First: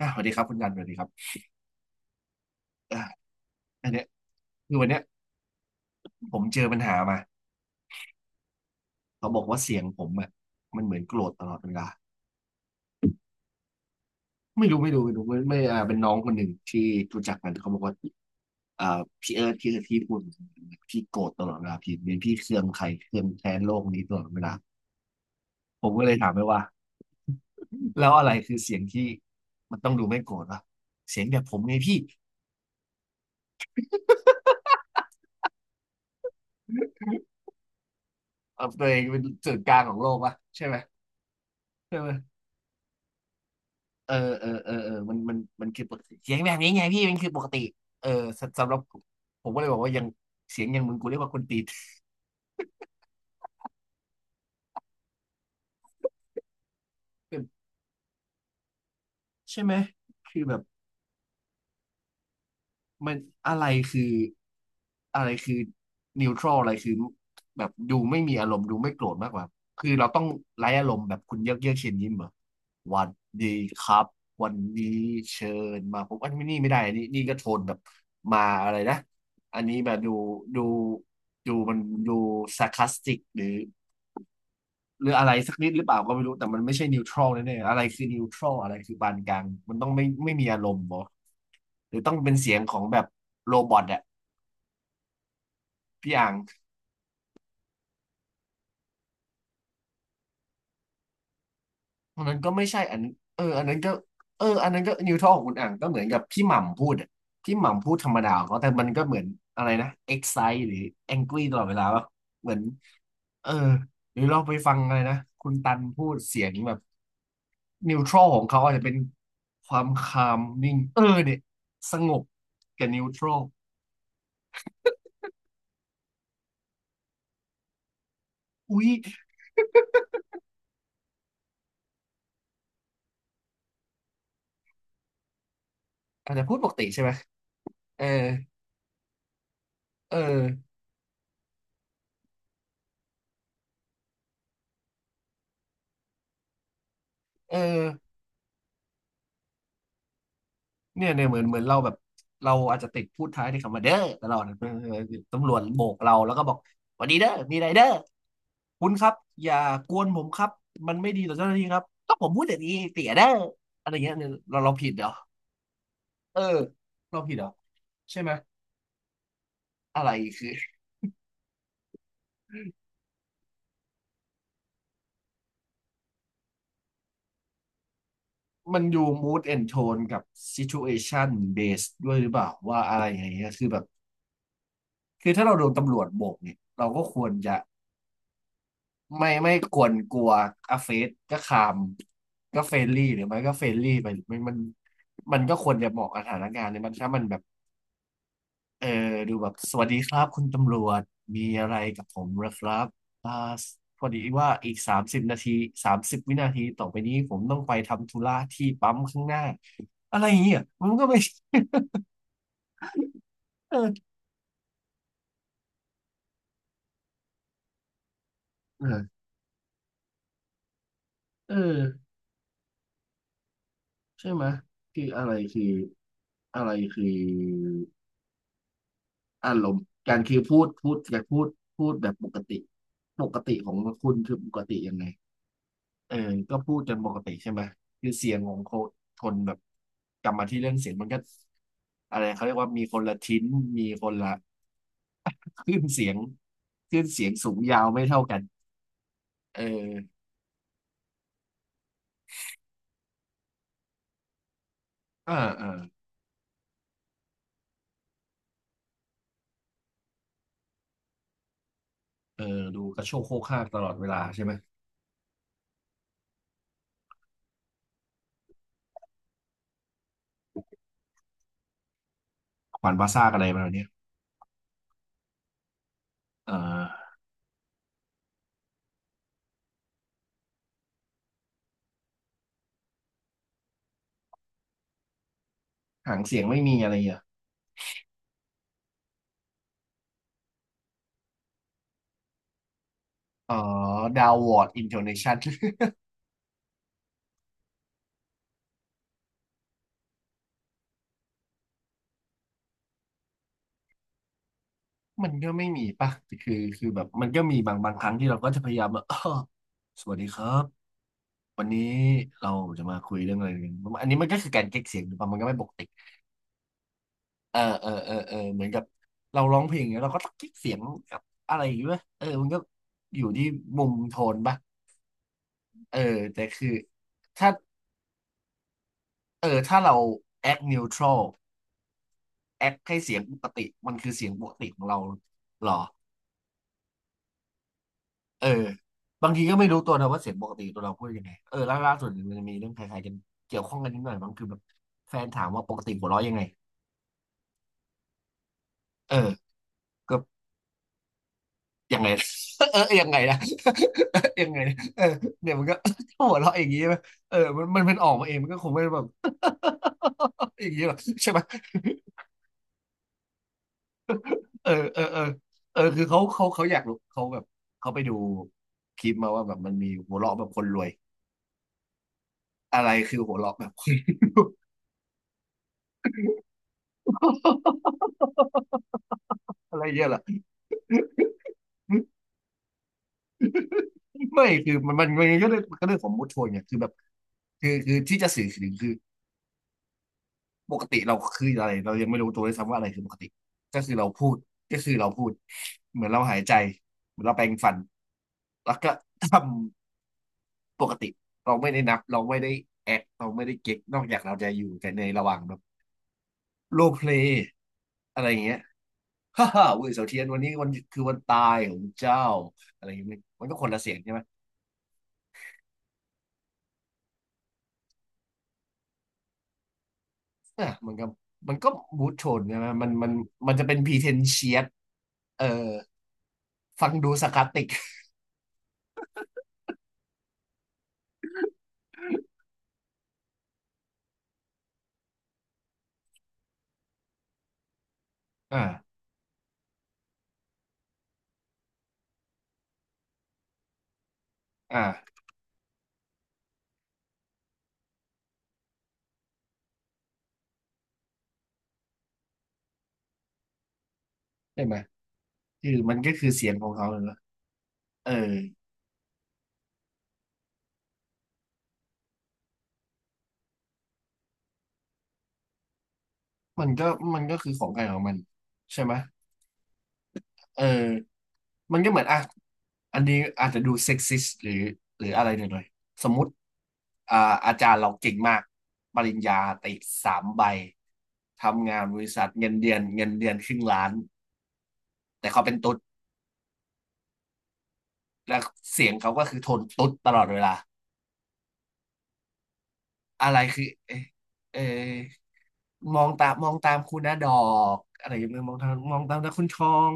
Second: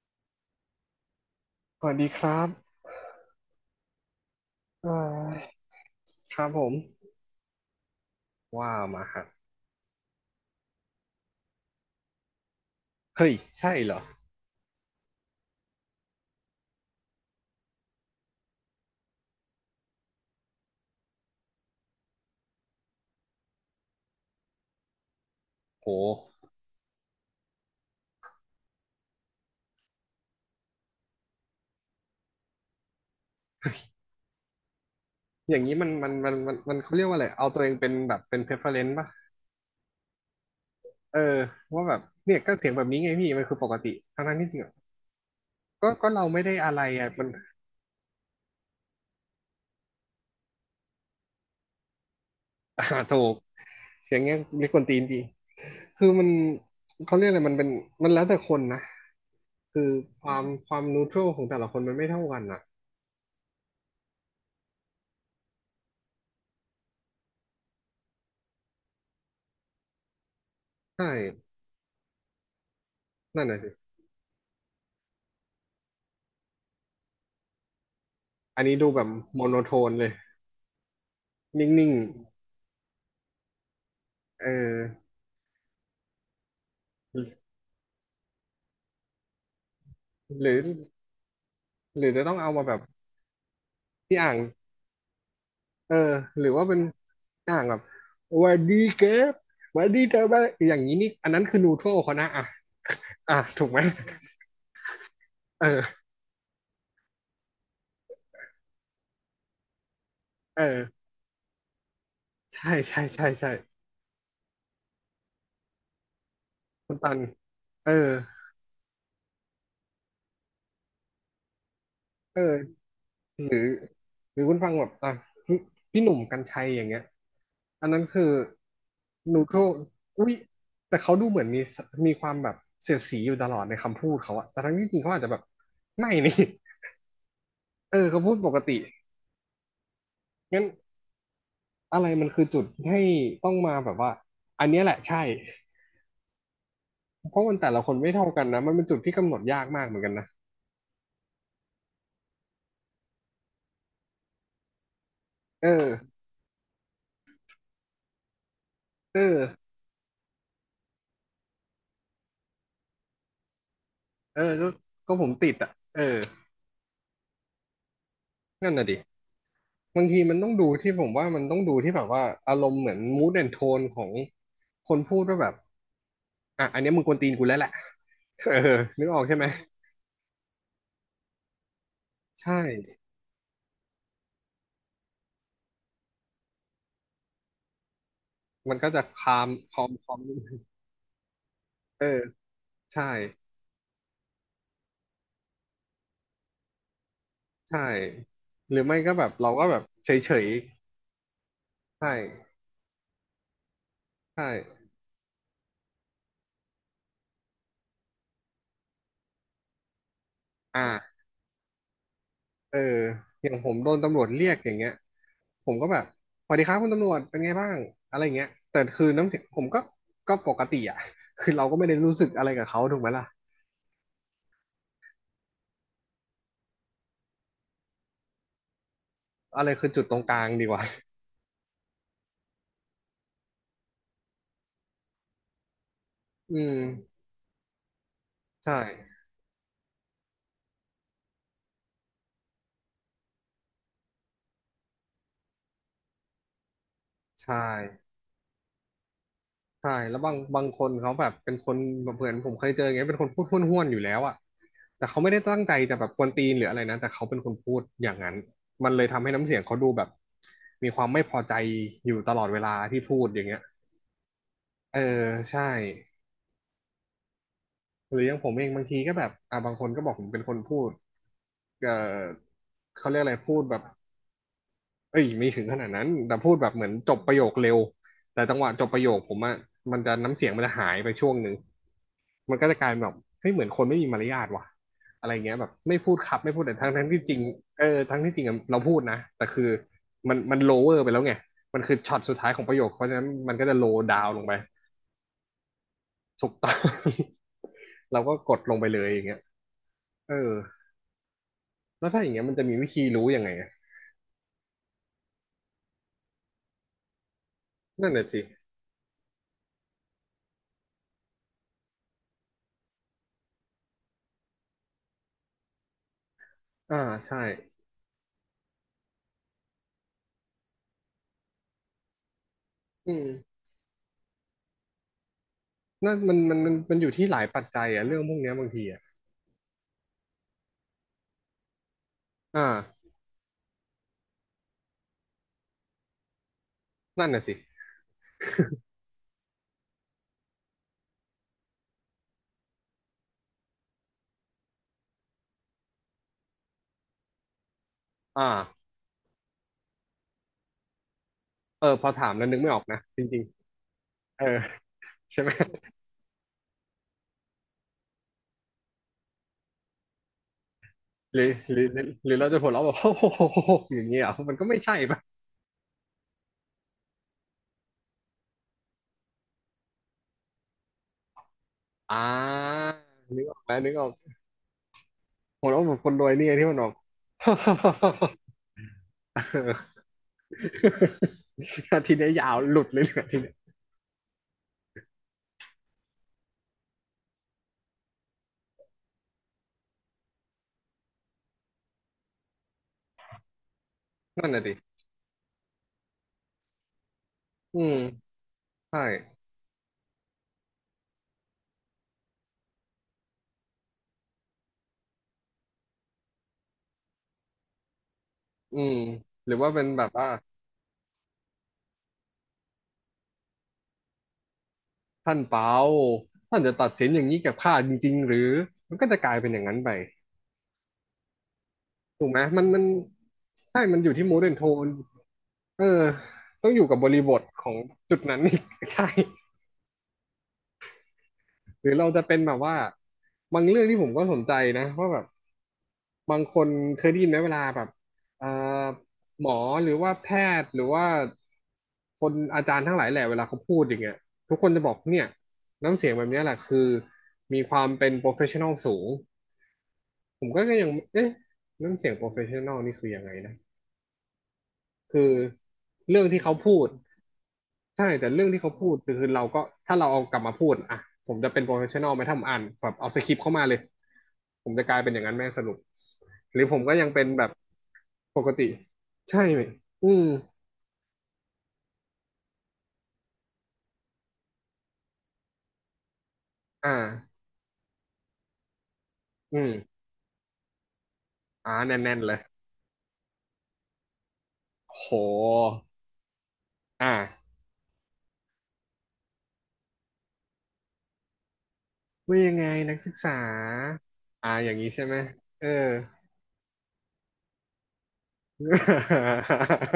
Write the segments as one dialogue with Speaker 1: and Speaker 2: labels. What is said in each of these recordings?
Speaker 1: อ่ะสวัสดีครับคุณกันสวัสดีครับ
Speaker 2: สวัสดีครับ
Speaker 1: อ่าอันเนี้ยคือวั
Speaker 2: เอ่
Speaker 1: นเนี้ย
Speaker 2: อ
Speaker 1: ผ
Speaker 2: ค
Speaker 1: ม
Speaker 2: รับ
Speaker 1: เจ
Speaker 2: ผ
Speaker 1: อ
Speaker 2: ม
Speaker 1: ปัญหามา
Speaker 2: ว่ามาครับ
Speaker 1: เขาบอกว่าเสียงผมอ่ะมันเหมือนโกรธตลอดเวลา
Speaker 2: เฮ้ยใช่เหรอ
Speaker 1: ไม่รู้ไม่รู้ไม่รู้ไม่ไม่อ่าเป็นน้องคนหนึ่งที่รู้จักกันเขาบอกว่าอ่าพี่เอิร์ธพี่ที่พูดพี่โกรธตลอดเวลาพี่เป็นพี่เครืองใครเครืองแค้นโลกนี้ตลอดเวลาผมก็เลยถา
Speaker 2: โห
Speaker 1: มไปว่าแล้วอะไรคือเสียงที่มันต้องดูไม่โกรธวะเสียงแบบผมไงพี่
Speaker 2: อย่างนี้มันเขาเรียกว่าอะไรเอาตัวเองเป็นแบบเป็น
Speaker 1: เอาตัว
Speaker 2: preference
Speaker 1: เอง
Speaker 2: ป่ะ
Speaker 1: เป็นศูนย์กลางของโลกวะใช่ไหม
Speaker 2: เออว่าแบ
Speaker 1: ใช่
Speaker 2: บ
Speaker 1: ไหม
Speaker 2: เนี่ยก็เสียงแบบนี้ไงพี่มันคือปกติ
Speaker 1: เออ
Speaker 2: ทั้งนั้น
Speaker 1: เออ
Speaker 2: ที่จริง
Speaker 1: เอ
Speaker 2: อะ
Speaker 1: อเออมันคือ
Speaker 2: ก็
Speaker 1: ปก
Speaker 2: ก็
Speaker 1: ติ
Speaker 2: เรา
Speaker 1: เสียง
Speaker 2: ไม่
Speaker 1: แบ
Speaker 2: ได้
Speaker 1: บนี้
Speaker 2: อะไร
Speaker 1: ไงพี่
Speaker 2: อ่ะ
Speaker 1: มัน
Speaker 2: มั
Speaker 1: คื
Speaker 2: น
Speaker 1: อปกติเออสำหรับผมผมก็เลยบอกว่ายังเสียงอย่างมึงกูเรียกว่าคนตีน
Speaker 2: อ่าถูกเสียงเงี้ยเรียกควนตีนดีคือมันเขาเรียกอะไรมันเป็น มันแล้วแต่คนนะ
Speaker 1: ใช่ไหม
Speaker 2: คือควา
Speaker 1: คือ
Speaker 2: ม
Speaker 1: แบบ
Speaker 2: ความนูทรัลของแต่ละคนมันไม่เท่ากันอ่ะ
Speaker 1: มันอะไรคืออะไรคือนิวทรัลอะไรคือแบบดูไม่มีอารมณ์ดูไม่โกรธมากกว่าคือเราต้องไร้อารม
Speaker 2: ใช่
Speaker 1: ณ์แบบคุณเยือกเยือกเชิญยิ้มเหรอหวัน
Speaker 2: นั่
Speaker 1: ดี
Speaker 2: นน่ะ
Speaker 1: ค
Speaker 2: สิ
Speaker 1: รับวันนี้เชิญมาผมอันนี้ไม่ได้อันนี้นี่ก็โทนแบบมา
Speaker 2: อัน
Speaker 1: อะ
Speaker 2: นี้
Speaker 1: ไร
Speaker 2: ดู
Speaker 1: นะ
Speaker 2: แบบโมโน
Speaker 1: อัน
Speaker 2: โท
Speaker 1: นี้แบ
Speaker 2: น
Speaker 1: บ
Speaker 2: เล
Speaker 1: ดู
Speaker 2: ย
Speaker 1: ดูดูมัน
Speaker 2: นิ่ง
Speaker 1: ดูซ a r c ค s สติกหรือ
Speaker 2: ๆเออ
Speaker 1: หรืออะไรสักนิดหรือเปล่าก็ไม่รู้แต่มันไม่ใช่นิวทรัลแน่ๆอะไรคือนิวทรัลอะไรคือปานกลางมันต้องไม่มี
Speaker 2: หรื
Speaker 1: อา
Speaker 2: อ
Speaker 1: รมณ์บอหรือ
Speaker 2: หรื
Speaker 1: ต้
Speaker 2: อ
Speaker 1: อง
Speaker 2: จะ
Speaker 1: เป็
Speaker 2: ต้
Speaker 1: น
Speaker 2: องเอา
Speaker 1: เสียง
Speaker 2: มาแบ
Speaker 1: ข
Speaker 2: บ
Speaker 1: องแบบโรบอทอะ
Speaker 2: ที่อ่างเออ
Speaker 1: พี่อ่าง
Speaker 2: หรือว่าเป็นอ่างแบบหวันดีเก็บวันดีเธอบ้างอย่างนี้นี่อันนั้นคือนูโทรเขา
Speaker 1: อัน
Speaker 2: นะ
Speaker 1: นั้น
Speaker 2: อ่ะ
Speaker 1: ก็ไม่ใช่อัน
Speaker 2: อ่ะ
Speaker 1: เอออั
Speaker 2: ถู
Speaker 1: น
Speaker 2: ก
Speaker 1: นั้น
Speaker 2: ไหม
Speaker 1: ก็เอออันนั้นก็นิวทรัลของคุณอ่างก็เหมือน
Speaker 2: เออ
Speaker 1: กับพี่หม่ำพูดอะพี่หม่ำพูดธรรมดาของเขาแต่มันก็เหมือนอะไรนะ excite
Speaker 2: เอ
Speaker 1: หรือ
Speaker 2: อ
Speaker 1: angry ตลอดเวลาป่ะเหมือน
Speaker 2: ใช่ใช่ใช่
Speaker 1: เอ
Speaker 2: ใช่
Speaker 1: อหรือเราไปฟังอะไรนะคุณตันพูดเสียงแบบ
Speaker 2: คุณตันเออ
Speaker 1: นิวทร a ลของเขาอาจจะเป็นความคามนิ่งเออเนี่ยสงบ
Speaker 2: เออ
Speaker 1: กับนิวทร a ล
Speaker 2: หรือหรือคุณฟังแบบอ่ะพี่พี่หนุ่มกรรชัยอย่างเงี้ยอันนั้นคือ
Speaker 1: อุ๊ย
Speaker 2: นูโทรอุ้ยแต่เขาดูเหมือนมีสมีความแบบเสียดสีอยู่ตลอดในคำพูดเขาอะแต่ทั้งที่จริงเขาอาจจะแบบไม่
Speaker 1: อา
Speaker 2: นี่
Speaker 1: จจะพูดปกติใช่ไหม
Speaker 2: เอ
Speaker 1: เออ
Speaker 2: อเขาพูดปกติ
Speaker 1: เอ
Speaker 2: งั้น
Speaker 1: อ
Speaker 2: อะไรมันคือจุดให้ต้องมาแบบว่าอันเนี้ยแหละใช่เพราะ
Speaker 1: เอ
Speaker 2: มั
Speaker 1: อ
Speaker 2: นแต่ละคนไม่เท่ากันนะมันเป็นจุดที่กำหนดยากมากเหมือนกันนะ
Speaker 1: เนี่ยเหมือนเราแบบเราอาจจะติดพูดท้ายในคำว่าเด้อตลอดเออตำรวจ
Speaker 2: เอ
Speaker 1: โบกเรา
Speaker 2: อ
Speaker 1: แล้วก็บอกสวัสดีเด้อมีอะไรเด้อคุณครับ
Speaker 2: เอ
Speaker 1: อย่า
Speaker 2: อ
Speaker 1: กวนผมครับมันไม่ดีต่อเจ้าหน้าที่ครับก็ผมพูดอย่างนี้เตี่ยเด้ออะไรเงี้ยเนี่ย
Speaker 2: เออ
Speaker 1: เรา
Speaker 2: ก็
Speaker 1: เราผิดเหรอ
Speaker 2: ก็ผมติดอ่ะเออ
Speaker 1: เออเราผิดเหรอใช่ไหม
Speaker 2: นั่นน่ะดิ
Speaker 1: อะ
Speaker 2: บาง
Speaker 1: ไร
Speaker 2: ทีมัน
Speaker 1: คื
Speaker 2: ต้
Speaker 1: อ
Speaker 2: องดูที่ผมว่ามันต้องดูที่แบบว่าอารมณ์เหมือน mood and tone ของคนพูดว่าแบบอ่ะอันเนี้ยมึงกวนตีนกูแล้วแหละเออ
Speaker 1: มันอ
Speaker 2: นึ
Speaker 1: ยู่
Speaker 2: กออกใช่
Speaker 1: mood
Speaker 2: ไหม
Speaker 1: and tone กับ situation based ด้วยหรือเปล่า
Speaker 2: ใช่
Speaker 1: ว่าอะไรอย่างเงี้ยคือแบบคือถ้าเราโดนตำรวจโบกเนี่ยเราก็ควรจะ
Speaker 2: มันก็จะ
Speaker 1: ไม่
Speaker 2: คาม
Speaker 1: ไม่
Speaker 2: ค
Speaker 1: ค
Speaker 2: อ
Speaker 1: ว
Speaker 2: ม
Speaker 1: ร
Speaker 2: ค
Speaker 1: ก
Speaker 2: อม
Speaker 1: ลัว
Speaker 2: นิดนึง
Speaker 1: อาเฟสก็คาม
Speaker 2: เออ
Speaker 1: ก็เฟรนลี่
Speaker 2: ใช่
Speaker 1: หรือไม่ก็เฟรนลี่ไปมันมันก็ควรจะเหมาะกับสถานการณ์เนี่ยมันถ้ามันแบบ
Speaker 2: ใช่หรื
Speaker 1: เอ
Speaker 2: อ
Speaker 1: อ
Speaker 2: ไม่ก็แบบ
Speaker 1: ดูแบ
Speaker 2: เรา
Speaker 1: บ
Speaker 2: ก็
Speaker 1: ส
Speaker 2: แบบ
Speaker 1: วัสดี
Speaker 2: เ
Speaker 1: ครับ
Speaker 2: ฉ
Speaker 1: คุณ
Speaker 2: ย
Speaker 1: ตำรวจมีอะไร
Speaker 2: ๆ
Speaker 1: กับ
Speaker 2: ใช่
Speaker 1: ผมเหรอครับอ่าพอดี
Speaker 2: ใช่
Speaker 1: ว่าอีก30 นาที30 วินาทีต่อไปนี้ผมต้องไปทำธุระที่ปั๊มข้างหน้าอะไรอย่างเงี้ยมันก็
Speaker 2: อ่า
Speaker 1: ไม่
Speaker 2: เอออย่างผมโดน
Speaker 1: เออ
Speaker 2: ตำรวจเรียกอย่างเงี้ยผมก็แบบสวัสดีครับคุณตำรวจเป็นไงบ้างอะไรอย่างเงี้ยแต่คือ
Speaker 1: เออ
Speaker 2: น้ำเสียงผมก็ก็ปกติอ่ะ คื
Speaker 1: เอ
Speaker 2: อ
Speaker 1: อ
Speaker 2: เราก็ไม่ได้รู้สึกอะไรกับเขาถูกไหมล่ะ
Speaker 1: ใช่ไหมยคืออะไรคืออะไรคืออา
Speaker 2: อะ
Speaker 1: ร
Speaker 2: ไร
Speaker 1: มณ์
Speaker 2: คือจุดต
Speaker 1: กา
Speaker 2: ร
Speaker 1: ร
Speaker 2: งก
Speaker 1: คื
Speaker 2: ลา
Speaker 1: อ
Speaker 2: ง
Speaker 1: พู
Speaker 2: ดี
Speaker 1: ด
Speaker 2: กว่า
Speaker 1: พูดการพูดพูดแบบปกติปกติของคุณคือปกติยังไงเออ ก็
Speaker 2: อื
Speaker 1: พู
Speaker 2: ม
Speaker 1: ดจนปกติใช่ไหมยคือเสียงของค
Speaker 2: ใช่
Speaker 1: นคนแบบกลับมาที่เรื่องเสียงมันก็อะไรเขาเรียกว่ามีคนละทิ้น มีคนละ คลื่นเสียงคลื่นเสียงสู
Speaker 2: ใช่
Speaker 1: งยาวไม่เท่ากันเออ
Speaker 2: ใช่แล้วบางคนเขาแบบเป็นคนแบบเหมือนผมเคยเจออย่างเงี้ยเป็นคนพูดห้วนๆอยู่แล้วอ่ะแต่เขาไม่
Speaker 1: อ่า
Speaker 2: ได้ตั้ง
Speaker 1: อ่า
Speaker 2: ใจจะแบบกวนตีนหรืออะไรนะแต่เขาเป็นคนพูดอย่างนั้นมันเลยทำให้น้ำเสียงเขาดูแบบมีความไม่พอใจอยู่ต
Speaker 1: เอ
Speaker 2: ล
Speaker 1: อ
Speaker 2: อดเวลา
Speaker 1: ดูก
Speaker 2: ที่
Speaker 1: ระโช
Speaker 2: พู
Speaker 1: ก
Speaker 2: ด
Speaker 1: โค
Speaker 2: อ
Speaker 1: ก
Speaker 2: ย่างเงี้
Speaker 1: ฮา
Speaker 2: ย
Speaker 1: กตลอดเวลาใช่ไหม
Speaker 2: เออใช่หรืออย่างผมเองบางทีก็แบบอ่าบางคนก็บอกผมเป็นคนพูดเออ
Speaker 1: ขวานพา
Speaker 2: เขาเรีย
Speaker 1: ซ่า
Speaker 2: กอะ
Speaker 1: ก
Speaker 2: ไร
Speaker 1: อะไร
Speaker 2: พู
Speaker 1: มา
Speaker 2: ดแบ
Speaker 1: เนี้
Speaker 2: บ
Speaker 1: ย
Speaker 2: เอ้ยไม่ถึงขนาดนั้นแต่พู
Speaker 1: เอ่
Speaker 2: ดแบบเหมือน
Speaker 1: อ
Speaker 2: จบประโยคเร็วแต่จังหวะจบประโยคผมอะมันจะน้ำเสียงมันจะหายไปช่วงหนึ่งมันก็จะกลายเป็นแบบเฮ้ยเหมือนคนไม่มีมารยาทว่ะอะไรเงี้ยแบบไม่พู
Speaker 1: หา
Speaker 2: ด
Speaker 1: ง
Speaker 2: ครั
Speaker 1: เสี
Speaker 2: บ
Speaker 1: ยง
Speaker 2: ไม่
Speaker 1: ไม่
Speaker 2: พูด
Speaker 1: มี
Speaker 2: แต่ทั้
Speaker 1: อะ
Speaker 2: ง
Speaker 1: ไร
Speaker 2: ทั้ง
Speaker 1: อ่ะ
Speaker 2: ที่จริงเออทั้งที่จริงอะเราพูดนะแต่คือมันโลเวอร์ไปแล้วไงมันคือช็อตสุดท้ายของประโยคเพราะฉะนั้น
Speaker 1: อ๋
Speaker 2: มั
Speaker 1: อ
Speaker 2: นก็จะโลดา
Speaker 1: ดา
Speaker 2: ว
Speaker 1: ว
Speaker 2: ลง
Speaker 1: ว
Speaker 2: ไป
Speaker 1: อร์ดอินโทเนชัน
Speaker 2: ถูกต้อง เราก็กดลงไปเลยอย่างเงี้ยเออ แล้วถ้าอย่างเงี้ยมันจะมีวิธีรู้ยังไงอะ
Speaker 1: มันก็ไม่มีป่ะคือคือแบบมันก็มีบางค
Speaker 2: นั่
Speaker 1: รั้
Speaker 2: น
Speaker 1: ง
Speaker 2: แหละ
Speaker 1: ที่เรา
Speaker 2: สิ
Speaker 1: ก็จะพยายามแบบ สวัสดีครับวันนี้เราจะมาคุยเรื่องอะไรกันอันนี้มันก็คือการเก๊กเสียงหรือเปล่ามันก็ไม่ปกติ
Speaker 2: อ่าใช่
Speaker 1: เออเหมือนกับเราร้องเพลงเนี่ยเราก็ต้องเก๊กเสียงกับอะไรอยู่างงี้ป่ะเออมันก็
Speaker 2: อื
Speaker 1: อ
Speaker 2: ม
Speaker 1: ยู่ที่มุมโทนป่ะเออ
Speaker 2: นั่นมัน
Speaker 1: แต่
Speaker 2: มัน
Speaker 1: คือ
Speaker 2: มันมันอยู่ที่หลาย
Speaker 1: ถ้า
Speaker 2: ปัจจัยอะเรื่องพวกเนี้ยบางทีอะ
Speaker 1: เออถ้าเรา act neutral
Speaker 2: อ
Speaker 1: act ให้
Speaker 2: ่า
Speaker 1: เสียงปกติมันคือเสียงปกติของเราเหรอ
Speaker 2: นั่นน่ะสิ
Speaker 1: เออบางทีก็ไม่รู้ตัวนะว่าเสียงปกติตัวเราพูดยังไงเออล่าสุดมันจะมีเรื่องคล้ายๆกันเกี่ยวข้องกันนิดหน่อยมั้งคือแบบแฟนถามว่าปกติหัวเราะยังไง
Speaker 2: อ่า
Speaker 1: เออก็
Speaker 2: เออ
Speaker 1: ยัง
Speaker 2: พ
Speaker 1: ไง
Speaker 2: อถามแล้วนึก ไม่
Speaker 1: เอ
Speaker 2: อ
Speaker 1: อ
Speaker 2: อกนะ
Speaker 1: ยังไง
Speaker 2: จ
Speaker 1: นะ
Speaker 2: ริงๆ เอ
Speaker 1: ยั
Speaker 2: อ
Speaker 1: งไงเออ
Speaker 2: ใช่ไหม
Speaker 1: เนี่ยมันก็ หัวเราะอย่างนี้ใช่ไหมเออมันเป็นออกมาเองมันก็คงไม่ได้แบบ อย่างนี้หรอกใช่ไห
Speaker 2: ห
Speaker 1: ม
Speaker 2: รื อหรือหรือหรือเราจะหัวเราะแบบโอ้โหอย่างเงี้ยเหรอมันก็
Speaker 1: เออ
Speaker 2: ไม่ใช่
Speaker 1: เออเอ
Speaker 2: ป่ะ
Speaker 1: อเออคือเขาอยากรู้เขาแบบเขาไปดูคลิปมาว่าแบบมันมีหัวเราะแบบคนรวย
Speaker 2: อ่
Speaker 1: อะไร
Speaker 2: า
Speaker 1: คือหัว
Speaker 2: นึกอ
Speaker 1: เราะ
Speaker 2: อก
Speaker 1: แบ
Speaker 2: ไหม
Speaker 1: บค
Speaker 2: นึก
Speaker 1: น
Speaker 2: ออก
Speaker 1: รวย
Speaker 2: หัวเราะแบบคนรวยเนี่ยที่มันออก
Speaker 1: อะไรเงี้ยเหรอ
Speaker 2: อาทีเนี้ยยาวหลุดเลยเนี่ยอาทีเนี้ย
Speaker 1: ไม่คือมันก็เรื่องของมูดโชนเนี่ยคือแบบคือที่จะสื่อถึงคือปกติเราคืออะไรเรายังไม่รู้ตัวด้วยซ้ำว่าอะไรคือปกติก็คือเราพูด
Speaker 2: นั่นน่ะ
Speaker 1: ก็คือ
Speaker 2: ดิ
Speaker 1: เราพูดเหมือนเราหายใจเหมือนเราแปรงฟัน
Speaker 2: อืม
Speaker 1: แล้วก็
Speaker 2: ใช่
Speaker 1: ทำปกติเราไม่ได้นับเราไม่ได้แอคเราไม่ได้เก๊กนอกจากเราจะอยู่กันในระหว่างแบบโรลเพลย์อะไรอย่างเงี้ย
Speaker 2: อืม
Speaker 1: ฮ่า
Speaker 2: หรือ
Speaker 1: ฮ่า
Speaker 2: ว่าเป็
Speaker 1: เว้
Speaker 2: น
Speaker 1: ย
Speaker 2: แบ
Speaker 1: เสา
Speaker 2: บ
Speaker 1: เทียน
Speaker 2: ว่า
Speaker 1: วันนี้วันคือวันตายของเจ้าอะไรอย่างเงี้ยมันก็คนละเสียงใช่ไหม
Speaker 2: ท่านเปาท่านจะตัดสินอย่างนี้กับข้าจริงๆหรือ มันก็จะกลายเป็นอย่างนั้นไป
Speaker 1: อ่ะมันก็บูทโท
Speaker 2: ถูกไหม
Speaker 1: นใช่
Speaker 2: มั
Speaker 1: ไหม
Speaker 2: นมัน
Speaker 1: มันมันจะเป็น
Speaker 2: ใช่
Speaker 1: พ e ี
Speaker 2: มัน
Speaker 1: เท
Speaker 2: อยู่
Speaker 1: น
Speaker 2: ที่ม d ด
Speaker 1: เชี
Speaker 2: r n
Speaker 1: ย
Speaker 2: t โท
Speaker 1: ต
Speaker 2: น
Speaker 1: เออ
Speaker 2: เออ ต้องอยู่
Speaker 1: ฟัง
Speaker 2: กับบ
Speaker 1: ดู
Speaker 2: ริ
Speaker 1: สา
Speaker 2: บ
Speaker 1: รคา
Speaker 2: ท
Speaker 1: สติ
Speaker 2: ข
Speaker 1: ก
Speaker 2: องจุดนั้น อีก ใช่ หรือเราจะเป็นแบบว่า บางเรื่องที่ผมก็สนใจนะว่าแบบ บางคนเคยได้ยินไหมเวลาแบบเอ่อ
Speaker 1: อ่า
Speaker 2: หมอหรือว่าแพทย์ หรือว่า คนอาจารย์ทั้งหลายแหละเวลาเขาพูดอย่างเงี้ยทุกคนจะบอก
Speaker 1: อ่า
Speaker 2: เนี่ยน้ำเสียงแบบเนี้ยแหละคือมีความเป็น professional สูง ผมก็ยังเอ๊ะเรื่องเสียง professional นี่คือยังไงนะ
Speaker 1: ใช่ไหม
Speaker 2: คือ
Speaker 1: คือมันก็
Speaker 2: เรื่อง
Speaker 1: คือ
Speaker 2: ที่
Speaker 1: เสีย
Speaker 2: เขา
Speaker 1: งของ
Speaker 2: พู
Speaker 1: เขา
Speaker 2: ด
Speaker 1: เลยนะ
Speaker 2: ใช่
Speaker 1: เอ
Speaker 2: แต่
Speaker 1: อ
Speaker 2: เรื่องที่เขาพูดคือเราก็ถ้าเราเอากลับมาพูดอ่ะผมจะเป็น professional ไหมถ้าผมอ่านแบบเอาสคริปต์เข้ามาเลยผมจะกลายเป็นอย่างนั้นแม่งสรุปหรื
Speaker 1: มั
Speaker 2: อ
Speaker 1: น
Speaker 2: ผม
Speaker 1: ก็
Speaker 2: ก็ยัง
Speaker 1: มัน
Speaker 2: เป็น
Speaker 1: ก็
Speaker 2: แบ
Speaker 1: คื
Speaker 2: บ
Speaker 1: อของใครของมัน
Speaker 2: ปกติ
Speaker 1: ใช่ไหม
Speaker 2: ใช่ไหมอืม
Speaker 1: เออมันก็เหมือนอ่ะอันนี้อาจจะดูเซ็กซิสหรืออะไรหน่อยๆสมมติ
Speaker 2: อ่
Speaker 1: อ่า
Speaker 2: า
Speaker 1: อาจารย์เราเก่งมากปริญญา
Speaker 2: อื
Speaker 1: ติ
Speaker 2: ม
Speaker 1: 3 ใบทำงานบริ
Speaker 2: แน่น
Speaker 1: ษั
Speaker 2: ๆ
Speaker 1: ท
Speaker 2: เลย
Speaker 1: เงินเดือน500,000
Speaker 2: โ
Speaker 1: แต่เขาเป็นตุ๊ด
Speaker 2: หอ่า
Speaker 1: แล้วเสียงเขาก็คือโทนตุ๊ดตลอดเวลา
Speaker 2: ว่ายังไงนักศึก
Speaker 1: อะไร
Speaker 2: ษา
Speaker 1: คือเอเอ
Speaker 2: อย่างนี้ใช่ไหมเออ
Speaker 1: มองตามมองตามคุณนะดอกอะไรอย่างเงี้ยมองตามมองตามนะคุณชอง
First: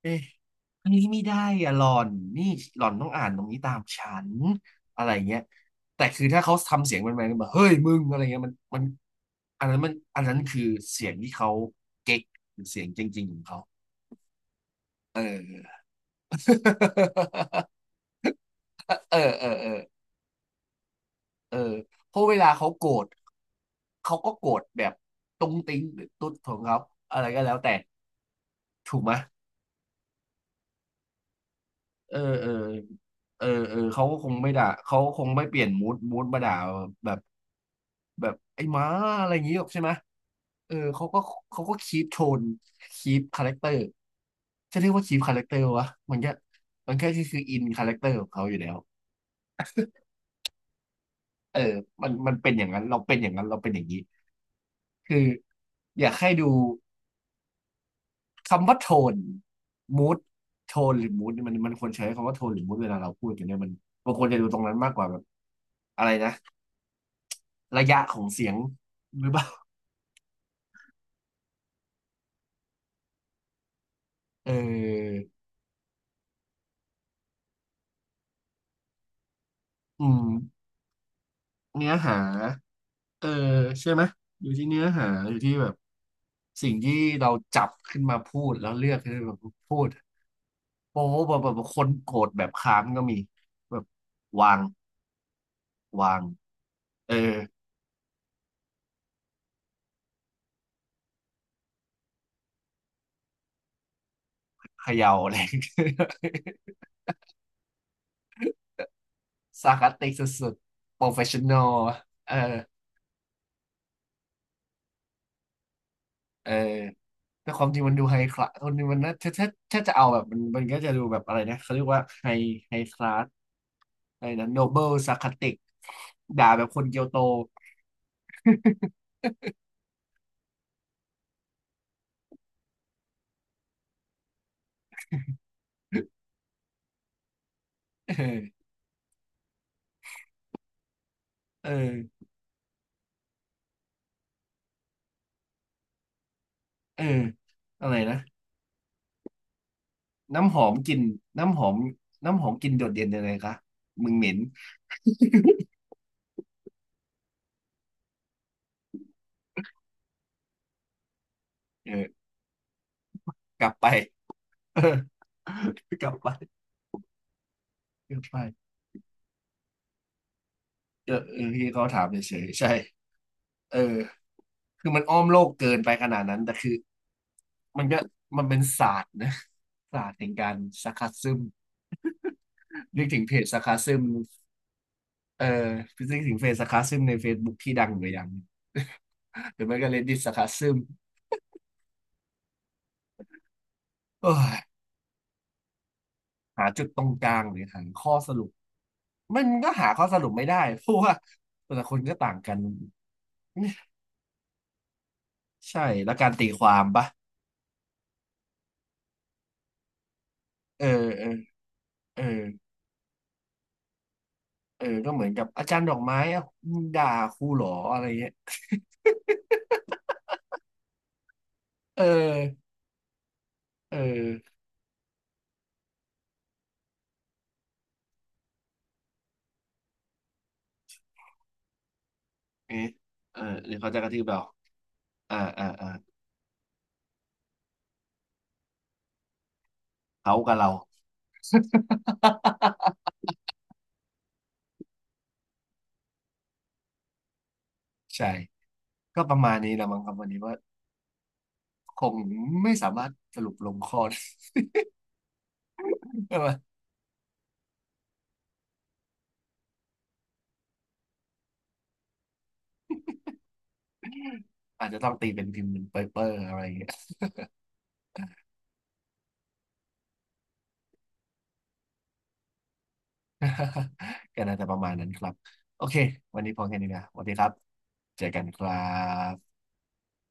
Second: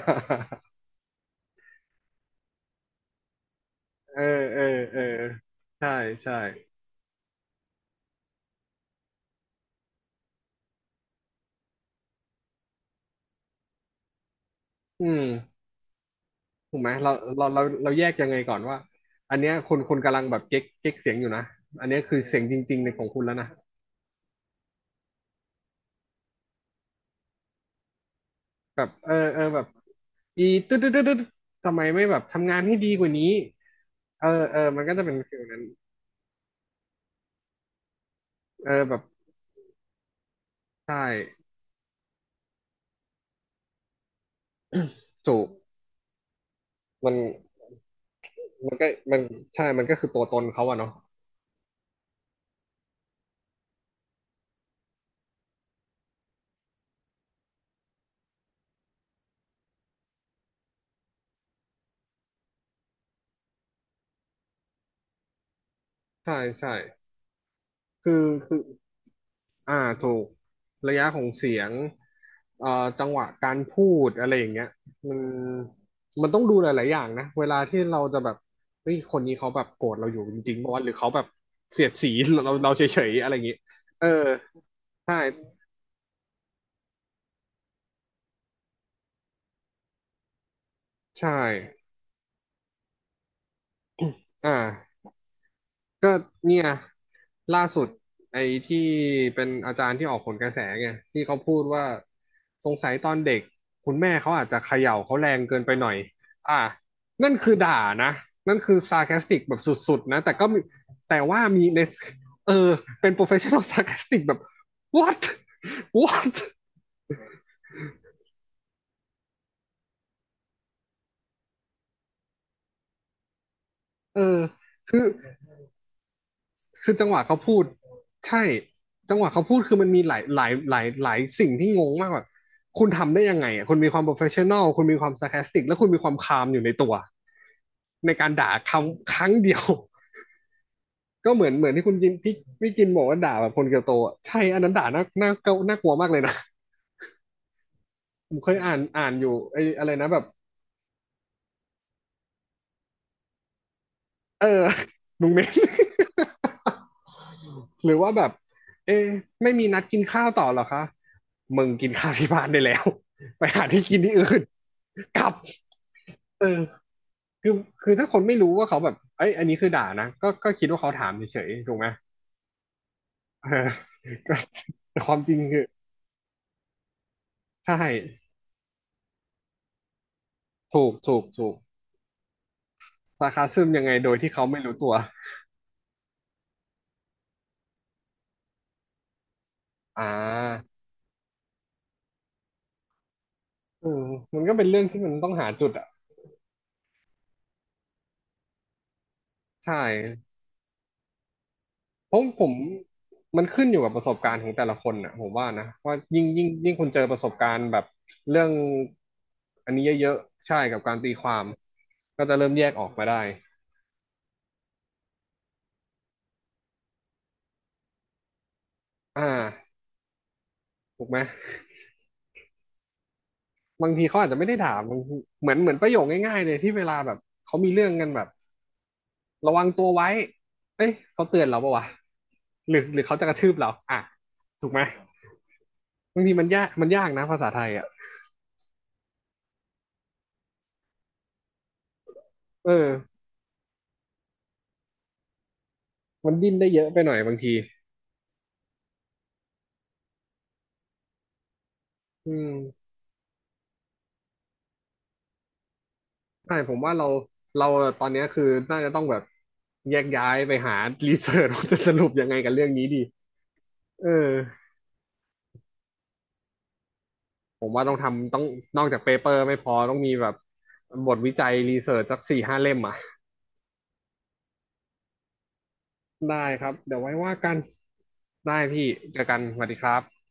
Speaker 1: เอ๊ะ อันนี้ไม่ได้อะหล่อนนี่หล่อนต้องอ่านตรงนี้ตามฉั
Speaker 2: เออ
Speaker 1: น
Speaker 2: เออ เออ
Speaker 1: อะไรอย่างเงี้ย
Speaker 2: ใช่
Speaker 1: แต่คือ
Speaker 2: ใช่
Speaker 1: ถ้าเขาทำเสียงแมนๆแบบเฮ้ยมึงอะไรเงี้ยมันอันนั้นคือเสียงที่เขาเก๊กหรือเสียงจริงๆของเขา
Speaker 2: อื
Speaker 1: เอ
Speaker 2: ม
Speaker 1: อ
Speaker 2: ถูกไหมเราแยกยังไงก่อนว่า
Speaker 1: เออเออ
Speaker 2: อันเนี้ย
Speaker 1: เออ
Speaker 2: คนคนกำลังแบบเก๊กเก๊กเสียงอยู่นะ
Speaker 1: เออ
Speaker 2: อันเนี้ย
Speaker 1: เพ
Speaker 2: คือ
Speaker 1: ราะเว
Speaker 2: เสียง
Speaker 1: ลา
Speaker 2: จ
Speaker 1: เขา
Speaker 2: ริง
Speaker 1: โก
Speaker 2: ๆ
Speaker 1: ร
Speaker 2: ในข
Speaker 1: ธ
Speaker 2: องคุณแล้วนะ
Speaker 1: เขาก็โกรธแบบตุ้งติ้งหรือตุ๊ดของเขาอะไรก็แล้วแต่
Speaker 2: แบบ
Speaker 1: ถูก
Speaker 2: เอ
Speaker 1: ไหม
Speaker 2: อ เออแบบอีตึ๊ดตึ๊ดตึ๊ดตึ๊ดทำไมไม่
Speaker 1: เอ
Speaker 2: แบ
Speaker 1: อ
Speaker 2: บ
Speaker 1: เออ
Speaker 2: ทำงานให้ดีกว่านี้
Speaker 1: เออเออเขาก็
Speaker 2: เอ
Speaker 1: ค
Speaker 2: อ
Speaker 1: งไม่
Speaker 2: เออ
Speaker 1: ด่า
Speaker 2: มันก็
Speaker 1: เขา
Speaker 2: จะเป็น
Speaker 1: คง
Speaker 2: ฟิ
Speaker 1: ไม่
Speaker 2: ล
Speaker 1: เป
Speaker 2: นั้
Speaker 1: ลี่
Speaker 2: น
Speaker 1: ยนมูดมาด่าแบบแบบไอ้
Speaker 2: เอ
Speaker 1: ห
Speaker 2: อ
Speaker 1: ม้า
Speaker 2: แบบ
Speaker 1: อะไรอย่างงี้หรอกใช่ไหมเออ
Speaker 2: ใช
Speaker 1: เขาก็
Speaker 2: ่
Speaker 1: เขาก็คีปโทนคีปคาแรคเตอร์จะเรียกว่าคีปคา
Speaker 2: จู
Speaker 1: แรค
Speaker 2: บ
Speaker 1: เตอร์วะมันก็มันก็
Speaker 2: มัน
Speaker 1: คืออินคาแรคเตอร์ของเขาอยู่แล้ว
Speaker 2: ก็มันใช่มันก็คือตัวตนเขาอะเนาะ
Speaker 1: เออมันมันเป็นอย่างนั้นเราเป็นอย่างนั้นเราเป็นอย่างนี้คืออยากให้ดู คำว่าโทนมูดโทนหรือมูดมันมันควรใช้คำว่าโทนหรือมูดเวลาเราพูดกันเนี่ยมันบางคนจะดูตรงนั้นมากกว่าแบบอะไรนะ
Speaker 2: ใช่ใช่
Speaker 1: ระยะของเสียง
Speaker 2: คือ
Speaker 1: หรือเปล่า
Speaker 2: อ่าถูกระยะของเสียงเอ่อจังหวะการพูดอะไรอ
Speaker 1: เอ
Speaker 2: ย่างเงี้ย
Speaker 1: อ
Speaker 2: มันต้องดูหลายๆอย่างนะเวลาที่เราจะแบบเฮ้ยคนนี้เขาแบบโกรธ
Speaker 1: อื
Speaker 2: เราอ
Speaker 1: ม
Speaker 2: ยู่จริงๆปะวะหรือเขาแบบเสีย
Speaker 1: เนื้
Speaker 2: ด
Speaker 1: อ
Speaker 2: สี
Speaker 1: หา
Speaker 2: เราเฉยๆ
Speaker 1: เออ
Speaker 2: อะไรอย่างงี้
Speaker 1: ใช่ไหม
Speaker 2: เออ
Speaker 1: อยู่ที่เนื้อหา
Speaker 2: ใช่
Speaker 1: อยู่ที่แบบสิ่งที่เราจับขึ้นมาพูดแล้วเลือกขึ้นมาพูดโป๊ะ
Speaker 2: ใช่
Speaker 1: แบบคนโกรธแบบค้านก็มีแบบ
Speaker 2: อ่
Speaker 1: วาง
Speaker 2: า ก็
Speaker 1: วาง
Speaker 2: เนี่ย
Speaker 1: เออ
Speaker 2: ล่าสุดไอ้ที่เป็นอาจารย์ที่ออกผลกระแสไงที่เขาพูดว่าสงสัยตอนเด็กคุณแม่เขาอาจจะเข
Speaker 1: เข
Speaker 2: ย่า
Speaker 1: ย่า
Speaker 2: เขาแร
Speaker 1: อะไร
Speaker 2: งเกินไปหน่อยอ่ะนั่นคือด่านะนั่นคือซา r c คสติกแบบส
Speaker 1: ซาร์คาส
Speaker 2: ุด
Speaker 1: ติก
Speaker 2: ๆนะ
Speaker 1: ส
Speaker 2: แต่ก็
Speaker 1: ุด
Speaker 2: มี
Speaker 1: ๆโปรเฟ
Speaker 2: แต่
Speaker 1: ชชั่
Speaker 2: ว่า
Speaker 1: นอ
Speaker 2: มี
Speaker 1: ล
Speaker 2: ใน
Speaker 1: เออ
Speaker 2: เออเป็น professional sarcastic แบบ what what
Speaker 1: เออแต่ความจริงมันดูไฮคลาสคนนี้มันน่าถ้าจะเอาแบบมันก็จะดูแบบอะไรนะเขาเรียกว่าไฮคลาส
Speaker 2: เอ
Speaker 1: อะไรนะโนเบิล
Speaker 2: อ
Speaker 1: ซาร์คาสติกด่าแบบคน
Speaker 2: คือ
Speaker 1: เกียว
Speaker 2: จังห
Speaker 1: โต
Speaker 2: วะเขาพูดใช่จังหวะเขาพูดคือมันมีหลายสิ่งที่งงมากกว่าคุณทำได้ยังไงอ่ะคุณมีความ professional คุณมีความ sarcastic แคสติกและคุณมีความ calm อยู่ในตัว ในการด่า
Speaker 1: เออ
Speaker 2: คำครั้งเดียว ก็เหมือน
Speaker 1: เอ
Speaker 2: ที่
Speaker 1: อ
Speaker 2: คุณกินพี่พี่กินบอกว่าด่าแบบคนเกียวโตใช่อันนั้นด่าน่ากลัวมากเลยนะ
Speaker 1: เอออะไรนะ
Speaker 2: ผมเคยอ่านอยู่ไอ้อะไรนะแบบ
Speaker 1: น้ำหอมกลิ่นน้ำหอมน้ำหอมกลิ่นโดดเด่นยังไงคะมึงเหม็น
Speaker 2: เออลุงเิ้น หรือว่าแบบ เอ๊ะไม่มีนัดกินข้าวต่อเหรอคะ มึงกิ
Speaker 1: เอ
Speaker 2: นข้าว
Speaker 1: อ
Speaker 2: ที่บ้านได้แล้ว ไป
Speaker 1: ก
Speaker 2: หา
Speaker 1: ลับ
Speaker 2: ที่
Speaker 1: ไป
Speaker 2: กินที่อื่น
Speaker 1: เออ
Speaker 2: กลับ
Speaker 1: กลับ
Speaker 2: เอ
Speaker 1: ไป
Speaker 2: อคือคือถ้า
Speaker 1: ก
Speaker 2: ค
Speaker 1: ลั
Speaker 2: น
Speaker 1: บ
Speaker 2: ไม่
Speaker 1: ไป
Speaker 2: รู้ว่าเขาแบบ เอ้ยอันนี้คือด่านะ ก็ก็คิดว่าเขาถา
Speaker 1: เอ
Speaker 2: ม
Speaker 1: อเอ
Speaker 2: เฉ
Speaker 1: อ
Speaker 2: ย
Speaker 1: ที่
Speaker 2: ๆถูก
Speaker 1: เขา
Speaker 2: ไหม
Speaker 1: ถามเฉยๆใช่
Speaker 2: เออ
Speaker 1: เออ
Speaker 2: ก็
Speaker 1: คือ
Speaker 2: แต่
Speaker 1: มัน
Speaker 2: ค
Speaker 1: อ้
Speaker 2: วา
Speaker 1: อ
Speaker 2: ม
Speaker 1: ม
Speaker 2: จริ
Speaker 1: โล
Speaker 2: ง
Speaker 1: ก
Speaker 2: คือ
Speaker 1: เกินไปขนาดนั้นแต่คือ
Speaker 2: ใช่
Speaker 1: มันก็มันเป็นศาสตร์นะศาสตร์แห่งการ
Speaker 2: ถู
Speaker 1: ซา
Speaker 2: ก
Speaker 1: ร์คา
Speaker 2: ถูก
Speaker 1: ซึม
Speaker 2: ถูก
Speaker 1: นึกถึง
Speaker 2: สา
Speaker 1: เพจ
Speaker 2: คา
Speaker 1: ซา
Speaker 2: ซึ
Speaker 1: ร์
Speaker 2: ม
Speaker 1: คา
Speaker 2: ยังไง
Speaker 1: ซึม
Speaker 2: โดยที่เขาไม่รู้ตัว
Speaker 1: เอ่อนึกถึงเพจซาร์คาซึมใน Facebook ที่ดังอยู่อย่างหนึ่ง หรือไม่ก็
Speaker 2: อ่
Speaker 1: Reddit ซาร์คาซึ
Speaker 2: า
Speaker 1: ม
Speaker 2: เออ
Speaker 1: เอ้
Speaker 2: มันก็
Speaker 1: ย
Speaker 2: เป็นเรื่องที่มันต้องหาจุดอ่ะ
Speaker 1: หาจุดตรงกลางหรือหาข้อสรุปมันก็
Speaker 2: ใช่
Speaker 1: หาข้อสรุปไม่ได้เพราะว่าแต่ละคนก็
Speaker 2: ผม
Speaker 1: ต่างกัน
Speaker 2: มันขึ้นอยู่กับประสบการณ์ของแต่ละคนอ่ะผมว่านะ
Speaker 1: ใช่
Speaker 2: ว่า
Speaker 1: แล้ว
Speaker 2: ยิ่ง
Speaker 1: การตีความ
Speaker 2: คุณเจ
Speaker 1: ปะ
Speaker 2: อประสบการณ์แบบเรื่องอันนี้เยอะๆใช่กับ
Speaker 1: เออ
Speaker 2: การตี
Speaker 1: เอ
Speaker 2: ค
Speaker 1: อ
Speaker 2: วาม
Speaker 1: เอ
Speaker 2: ก็
Speaker 1: อ
Speaker 2: จะเริ่มแยกออกมาได้
Speaker 1: เออก็เหมือนกับอาจารย์ดอกไม้อ่ะมึงด่าครูเหรออะไรเงี้ย
Speaker 2: อ่าถูกไหม
Speaker 1: เออ
Speaker 2: บาง
Speaker 1: เอ
Speaker 2: ทีเขาอาจจะไม่
Speaker 1: อ
Speaker 2: ได้ถามบางทีเหมือนประโยคง่ายๆเลยที่เวลาแบบเขามีเรื่องกันแบบระวังตัวไว้เอ้ยเขาเตือนเราปะวะ
Speaker 1: เอ๊ะ
Speaker 2: หรือเขาจะก
Speaker 1: เอ
Speaker 2: ระ
Speaker 1: อ
Speaker 2: ทืบ
Speaker 1: ห
Speaker 2: เรา
Speaker 1: รือเขา
Speaker 2: อ่ะ
Speaker 1: จะกระทืบเรา
Speaker 2: ถูกไหม
Speaker 1: อ่าอ่าอ่า
Speaker 2: บางทีมันยากนะภาษาไทยอ่ะ
Speaker 1: เขากับเรา
Speaker 2: เออ มันดิ้นได้เยอะไปหน่อยบางที
Speaker 1: ใช่ก็ประมาณนี้ละมั้งครับวันนี้ว่าคง
Speaker 2: อื
Speaker 1: ไม่
Speaker 2: ม
Speaker 1: สามารถสรุปลงข้อได้
Speaker 2: ใช่ผ
Speaker 1: ว่า
Speaker 2: มว่าเราเราตอนเนี้ยคือน่าจะต้องแบบแยกย้ายไปหารีเสิร์ชว่าจะสรุปยังไงกับเรื่องนี้ดีเออ
Speaker 1: อาจจะต้องตีเป็นพิมพ์เป็นเปเปอร์อะไรอย่างเงี้ย
Speaker 2: ผมว่าต้องทำต้องนอกจากเปเปอร์ไม่พอต้องมีแบบบทวิจัยรีเสิร์ชสัก4-5 เล่มอ่ะ
Speaker 1: ก็น่าจะประมาณนั้นครับโอเควัน
Speaker 2: ได้
Speaker 1: นี้พ
Speaker 2: ค
Speaker 1: อ
Speaker 2: รับ
Speaker 1: แค่นี้
Speaker 2: เดี๋ยว
Speaker 1: นะ
Speaker 2: ไว้
Speaker 1: สวัสดี
Speaker 2: ว่า
Speaker 1: ครับ
Speaker 2: กัน
Speaker 1: เจอกันค
Speaker 2: ได้
Speaker 1: รั
Speaker 2: พี่เจอกัน
Speaker 1: บ
Speaker 2: สวัสดีครับ